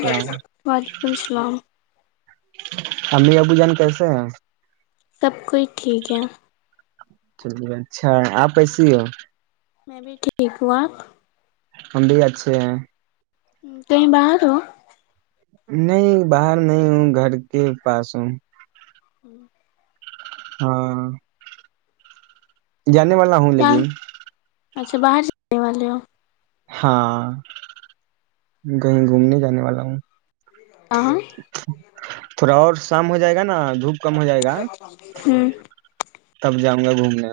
کیا وعلیکم السلام امیر ابو جان کیسے ہیں سب کوئی ٹھیک ہے چلی اچھا آپ ایسیے ہو میں بھی ٹھیک ہوں آپ ہم بھی اچھے ہیں کہیں باہر ہو نہیں باہر نہیں ہوں گھر کے پاس ہوں ہ [unintelligible] ہاں جانے والا ہوں کیا لیکن اچھا باہر جانے والے ہو ہاں کہیں گھومنے جانے والا ہوں کہاں [inaudible] پورا اور شام ہو جائے گا نا دھوپ کم ہو جائے گا ہوں تب جاؤں گا گھومنے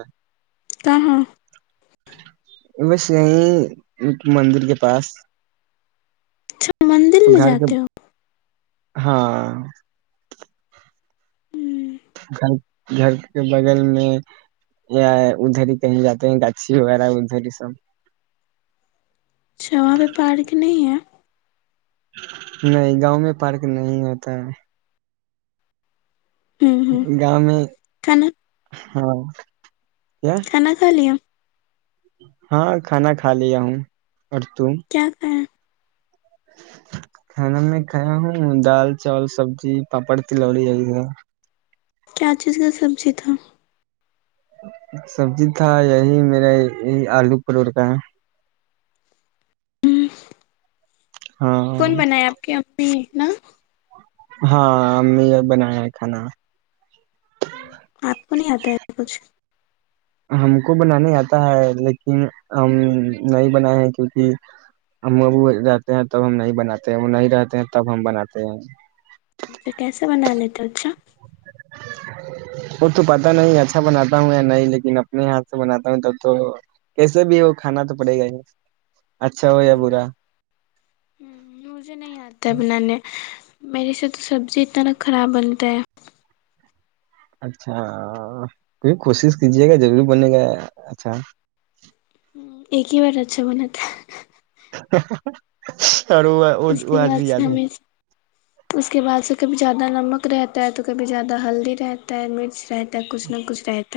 کہ ہاں بس یہیں مندر کے پاس اچھا مندر تو میں گھر کے جاتے ہو [unintelligible] ہاں ہوں گھر گھر کے بغل میں یا ادھر ہی کہیں جاتے ہیں گاچھی وغیرہ ادھر ہی سب اچھا وہاں پہ پارک نہیں ہے نہیں گاؤں میں پارک نہیں ہوتا ہے ہوں ہوں ہے گاؤں میں کنا ہاں [unintelligible] کھانا کھا لیا ہاں کھانا کھا لیا ہوں اور تم کیا کریں کھانا میں کھایا ہوں دال چاول سبزی پاپڑ تلوڑییرح کیا چیز کا سبزی تھا سبزی تھا یہی میرا یہی آلو پرٹور کا ہے ہوں [unintelligible] کون بنایا آپ کی امی نا ہاں امی نے بنایا ہے کھانا آپ کو نہیں آتا ہے کچھ ہم کو بنانے آتا ہے لیکن ہم نہیں بنائے ہیں کیونکہ ہم رہتے ہیں تب ہم نہیں بناتے ہیں وہ نہیں رہتے ہیں تب ہم بناتے ہیں اچھا کیسے بنا لیتے اچھا وہ تو پتا نہیں اچھا بناتا ہوں یا نہیں لیکن اپنے ہاتھ سے بناتا ہوں تب تو کیسے بھی ہو کھانا تو پڑے گا ہی اچھا ہو ہ یا برا ہ مجھے نہیں آتا بنانے میرے سے تو سبزی اتنا ن خراب بنتا ہے اچھا کیکہ کوشش کیجیے گا ضروری بنے گا اچھا ایک ہی بار اچا من تھا [unintelligible] وہ اس وہ کے آج بعد بھی سے یاد ہے ہمیں اس کے بعد سے کبھی زیادہ نمک رہتا ہے تو کبھی زیادہ ہلدی رہتا ہے مرچ رہتا ا کچھ نہ کچھ رہ ت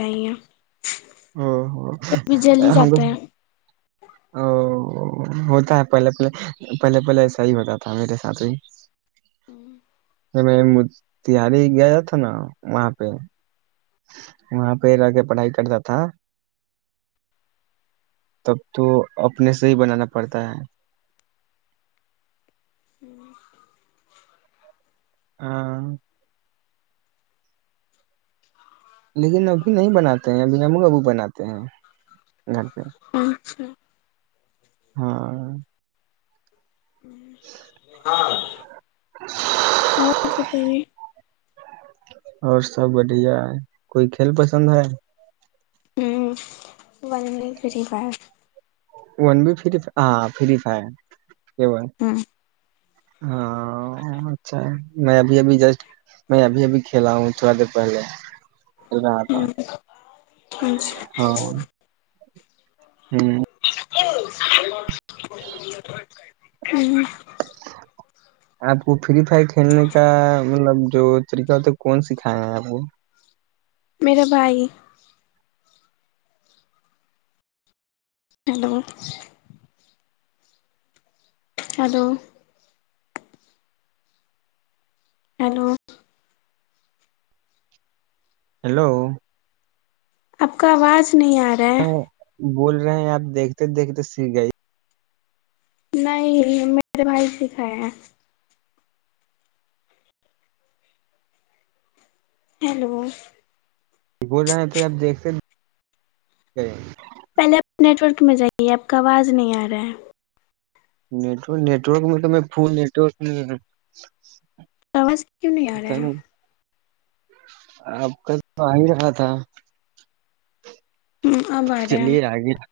او ہم جاتا ہے او ہوتا ہے پہلے پہلے پہلے پہلےس ہی ہوتا تھا میرے ساتھ بھی [unintelligible] میں م تہاری گیا تھا نا وہاں پہ وہاں پہ رہ کے پڑھائی کرتا تھا تب تو اپنے سے ہی بنانا پڑتا ہے [unintelligible] ہاں لیکن ابھی نہیں بناتے ہیں اب نام کابو بناتے ہیں گھر پہ اچھا ہاں [unintelligible] اور سب بڑھیا ہے کوئی کھیل پسند ہے بنے فری بات ون بھی ف ہاں فری فائر کیا ب ہے ہوں ہاں اچھا میں ابھیبھی جسٹ میں ابھی ابھی کھیلا ہوں تھوڑا دیر پہلے کل رہا تھا اچھا ہاں ہوں [unintelligible] آپ کو فری فائر کھیلنے کا مطلب جو طریقہ ہوتا ہے کون سکھایا ہیں آپ کو میریرا بھائی ہلو ہلو ہیلو ہیلو آپ کا آواز کس نہیں آ رہا ہے بول رہے ہیں آپ دیکھتے دیکھتے س گئی نہیں میرے بھائی سکھائے ہیں ہیلو بول رہا تو آب دیکھتے پہلے آپ نیٹ ورک میں جائیے آپ کا آواز نہیں آ رہا ہے نیٹک نیٹورک میں تو میں ف نیٹورک نہیں آواز کیوں نہیں آ پتہ رہا آپ کا تو آ ہی رہا تھا ہ اب آ رہا ہے چلیے آگے ررذ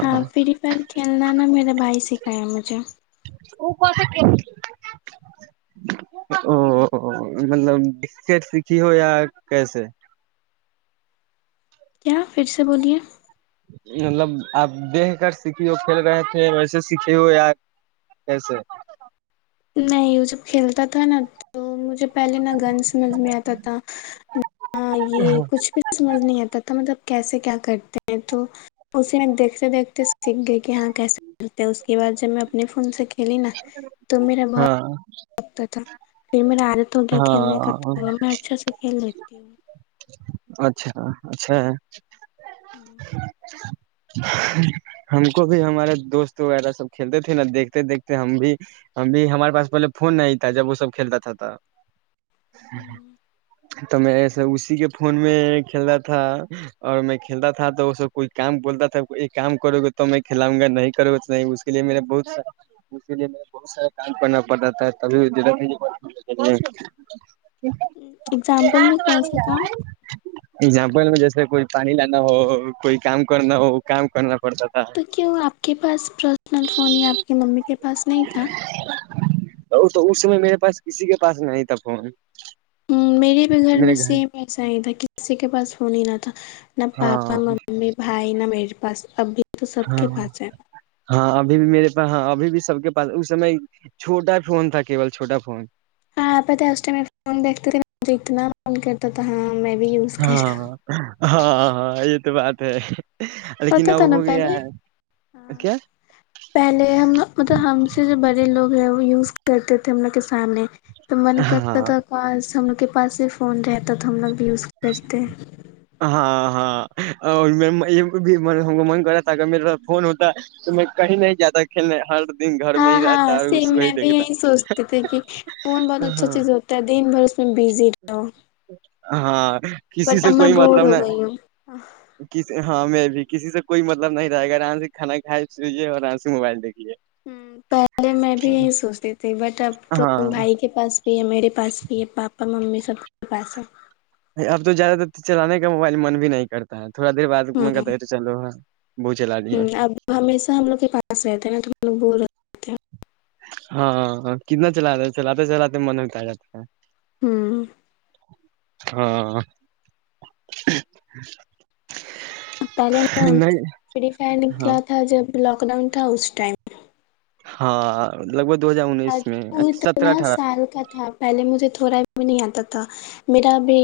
ہاں فری فائر کھیلنا نا میرا بھائی سیکک مجھے او مطلب د سیکھی ہو یا کیسے [unintelligible] کیا پھر سے بولیے مطلب آپ دیکھ کر سیکھی ہو کھیل رہے تھے ویسے سیکھھی ہو یار کیسے نہیں وہ جب کھیلتا تھا نا تو مجھے پہلے نہ گن سمجھ میں آتا تھا نہ یہ کچھ بھی سمجھ نہیں آتا تھا مطلب کیسے کیا کرتے ہیں تو اسی میں دیکھتے دیکھتے سیکھ گئے کہ ہاں کیسے کرتے اس یہ بات جب میں اپنے فون سے کیا چل نا [unintelligible] تو میرا بہت ہاں لگتا تھا پھر میرا عادت ہو گیا کھیلنے کا ہاں میں اچھے سے کھیل لیتی ہوں اچھا اچھا ہوں ہم کو بھی ہمارے دوست وغیرہ سب کھیلتے تھے نا دیکھتے دیکھتے ہم بھی ہم بھی ہمارے پاس پہلے فون نہیں تھا جب وہ سب کھیلتا تھا تھا تو میں اسی کے فون میں کھیلتا تھا اور میں کھیلتا تھا توب کوئی کام بولتا تھا یہ کام کرو گے تو میں کھلاؤں گا نہیں کرو گے تو نہیں اس کے لیے میرا بہت س اسی لیے مے بہت سارا کام کرنا پڑ رہا تھا تبھی د [unintelligible] اگزامپل میں کونسا کام ایگزامپل میں جیسے کوئی پانی لانا ہو کوئی کام کرنا ہو کام کرنا پڑتا تھا تو کیوں آپ کے پاس پرسنل فون یا آپ کی ممی کے پاس نہیں تھا وہ تو اس سمے میرے پاس کسی کے پاس نہیں تھا فون ہ میرے بھی گھر میں سیم ایسا ہی تھا کسی کے پاس ہونیین [unintelligible] پاپا ہاں ممی بھائی نا میری پاس اب بھی یہ تو سب ہاں کے پاس ہے ہاں ابھی بھی میرے پاس ہاں ابھی بھی سب کے پاس اس سم میں چھوٹا فون تھا کیول چھوٹا فون ہاںپ اس میں فون دیکتے تھے مج اتنا فون کرتا تھا ہ میں بھی یوز کروں ہاں ہاں ہاں تو بات ہے لیکن پتا اب تھا نا ہو گیا پہلے ہ ہے کیا پہلے ہم مطلب ہم سے جو بڑے لوگ یوز کرتے تھے ہم نے کسانیں تو من کرتا ہاں تھا کو ہم کے پس ہی فون رہ تب تو ہم لوگ بھی یوز کرتے ہیں ہاں ہاں اور بھی من کرا تھا ا میرے فون ہوتا تو میں کہیں نہیں جاتا کھیلنے ہر دن گھر میں ہاں ہی ہاں رہتا اور اس سیم کو ہی میں بھی دیکھتا یہی سوچتی تھی کہ فون بہت اچھا ہاں چیز ہوتا ہے دن بھر اس میں بزی رہ ہو ہاں کسی بٹ سے کوئی ا مطلب ن کسی ہاں بھی کسی سے کوئی مطلب نہیں رہےا آرام سے کھا کھائے پییے اور آرام سے موبائل دیکے ہ پہلے میں بھی یہی سوچتی تھی بٹ ب تو ہاں بھائی کے پاس یہی میرے پاس بھی ہے پاپا ممی سے سب سے پیسہ اب تو زیادہ تر چلانے کا موبائل من بھی نہیں کرتا تھوڑا دیرعد منگا تیرے چلو ہاں وہ چلا ہ لیے اب ہمیشہ ہم لوگ کے پاس رہتے ہیں نا تو ہم لوگ بول رہ اچ ہاںاں کتنا چلا چلاتے چلاتے من ہوت آ جاتا ہے ہوں ہاں پہلے نہیں فری فائر ہاں نکلا تھا جب لاک ڈاؤن تھا اس ٹائم ہاں لگ بھگ دو ہزار اور انیس میں وہ سترہ اتنا اٹھارہ سال کا تھا پہلے مجھے تھوڑا بھی نہیں آتا تھا تو میرا بھی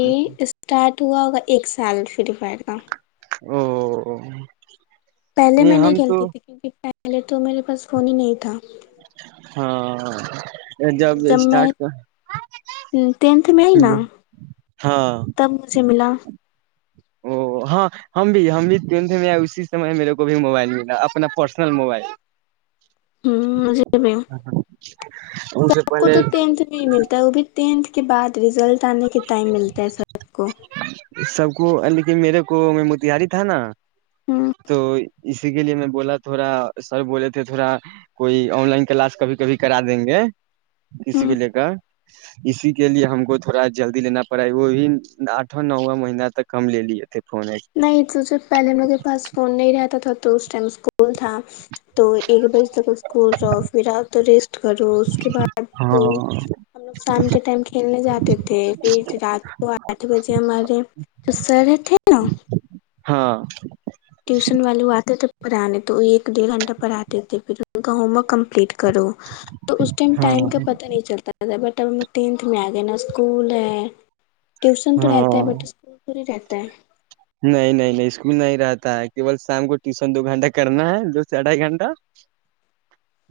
اسٹارٹ توا ہوگا ایک سال فری فائر کا او پہلے میں نہیں ہم کھیلتی تو تھی کیونکہ پہلے تو میرے پاس فون ہی نہیں تھا ہاں جب میں ٹینتھ میں آئی نا ہاں تب مجھے ملا او ہاں ہم بھی ہم بھی ٹوھ میں آئے اسی سمے میرے کو بھی موبائل ملا اپنا پرسنل موبائل ہ مجے بھی اس سے سب کو پہلے تو ٹینتھ میں ہی ملتا ہے وہ بھی ٹینھ اس کے بعد ریزلٹ آنے کے ٹائم ملتا ہے سر سو سب کو لیکن میرے کو میں موتہاری تھا نا ہ تو اس اسی کے لیے میں بولا تھوڑا سر بولے تھے تھوڑا کوئی آن لائن کلاس کبھی کبھی کرا دیں گے کسی کو ہ لے کر اسی کے لیے ہم کو تھوڑا جلدی لینا پڑا ہے وہ بھی اھ نواں مہینہ تک کم ل لیی ہے نہیں توھے پہلے انوگ کے پس فون نہیں رہتا تھا تو اس ٹائم اسکول تھا تو ایک بجے تک اسکول رہو پھر آؤ تو ریسٹ کرو اس کے بعد ہم لوگ شام کے ٹائم کھیلنے جاتے تھے پھر رات کو آٹھ بجے ہمارے جو سر تھے کتا ہاں ٹیوشن والے آتے تھ پرانی تو ایک ڈیڑھ گھنٹہ پڑھاتتے تھے پھر ان کا ہوم ورک کمپلیٹ کرو تو اس ٹائم ہاں ٹائم کا پتا نہیں چلتا رہ تھا بٹ تب ہم ٹینتھ میں آ گئے نا اسکول ہے ٹیوشن تو ہاں رہتا ہے بٹ اسکول پوری رہتا ہے ت نہیں نہیں نہیں اسکول نہیں رہتا ہے کیول شام کو ٹیوشن دو گھنٹہ کرنا ہے دو سے اھائی گھنٹہ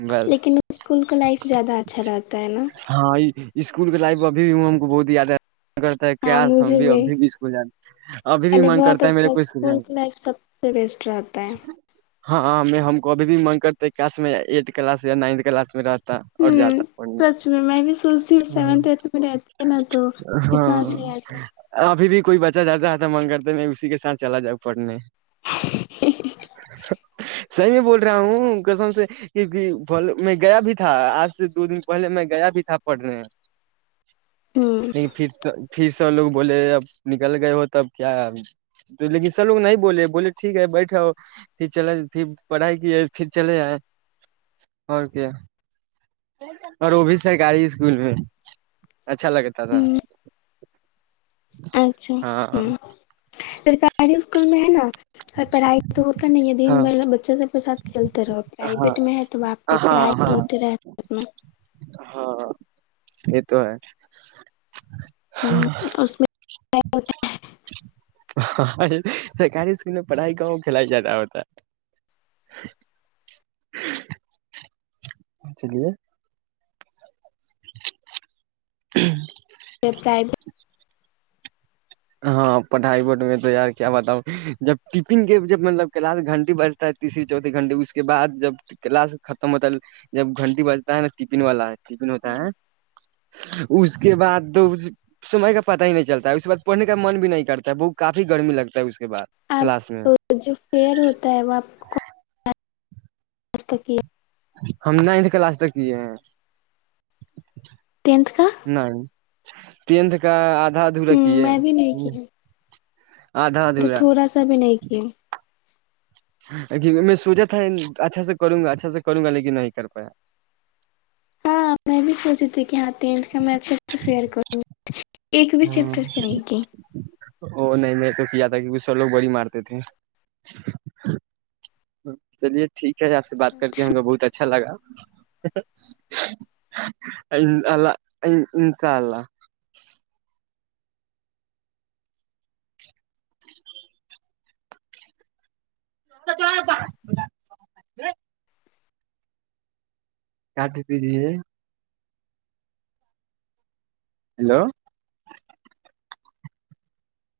بس لیکن اسکول کا لائف زیادہ اچھا رہتا ہے نا ہاں اسکول کے لائف اب بھی ہم کو بہت یاد ہے من کرتا ہے ہاں کیاس سم مجھے بھی ابھی بھی اسکول جانا ابھی بھی پہلے من بہت کرتا ہے میرے اچھا کو اسکول جانا کی لائف سب سے بیسٹ رہتا ہے ہاں ہ ہم کو اب بھی منگ کرتے کس میں ایٹھ کلاس یا نائنھ کلاس میں رہ ہ سچ میں میں بھی سوچتی ہوں سیونھ ایھ میں رہتی ہے نا تو کتنا اچھا ہاں رہتا ابھی بھی کوئی بچہ جاتا آتا مگ کرتے نہیں اس کسی کے سھ چلا جؤ پڑنے ہے۔ [unintelligible] صحیح میں بول رہا ہوں کسم سے میں گیا بھی تھا آج سے دو دن پہلے میں گیا بھی تھا پڑھنے ہوں نہیں فھر توھر س لوگ بولے اب نکل گئے ہو تب کیا ہے تو لیکن سب لوگ نہیں بولے بولے ٹھیک ہے بیٹھا ہو پھر چلے پھر پڑھائی کیے پھر چلے جائیں اور کیا اور وہ بھی سرکاری اسکول میں اچھا لگتا تھا ہوں اچھا ہاں ہ سرکاری اسکول میں ہے نا اور پڑھائی تو ہوتا نہیں ہے ہاں دن بھرلا بچہ سب کے ساتھ کھیلتے رہو ہاں پرائیویٹ میں ہے تو آپ کی ہاں پڑھائی ہاں ہوتے رہتے اس میں ہاں یہ تو ہے ہاں ہوں اس میں ہاں سرکاری اسکول میں پڑھائی کا کھیلا جاتا ہوتا [inaudible] چلیے ہ پرائٹ ہاں پڑھائی بورڈ میں تو یار کیا بتاؤ جب ٹفن کے جب مطلب کلاس گھنٹی بجتا ہے تیسری چوتھی گھنٹیے اس کے بعد جب کلاس ختم ہوتا ہے جب گھنٹی بجتا ہے نا ٹفن والا ہے ک دن ہوتا ہے اس کے بعد تو سمے کا پتا ہی نہیں چلتا ہے اس کے بعد پڑنے کا من بھی نہیں کرتا ہے ب کافی گرمی لگتا ہے اس کے بعد کلاس میں آپ جو فیئر ہوتا ہے وہ آپ کو آست کا کیا ہم نائنتھ کلاس تک کیے ہیں ٹینتھ کا نہیں تتھ کا آدھا ادھورا ہ کیے میں بھی نہیں کیا آدھا تو ادھورا تھوڑا سا بھی نہیں کیا کہ میں سوچا تھا اچھا سے کروں گا اچھا سے کروں گا لیکن نہیں کر پایا ہاں میں بھی سوچ رہی تھی کہ ہاں تین کا میں اچھے سے فیئر کروں گی ایک بھی سیفٹر کرے گی ا نہیں میں تو کیا تھا کیکہ س لوگ بڑی مارتے تھے چلیے ٹھیک آ سے بات کر کے ہم کو بہت اچھا لا اللہ انشاء اللہ تو آ کاٹی تجیے ہیلو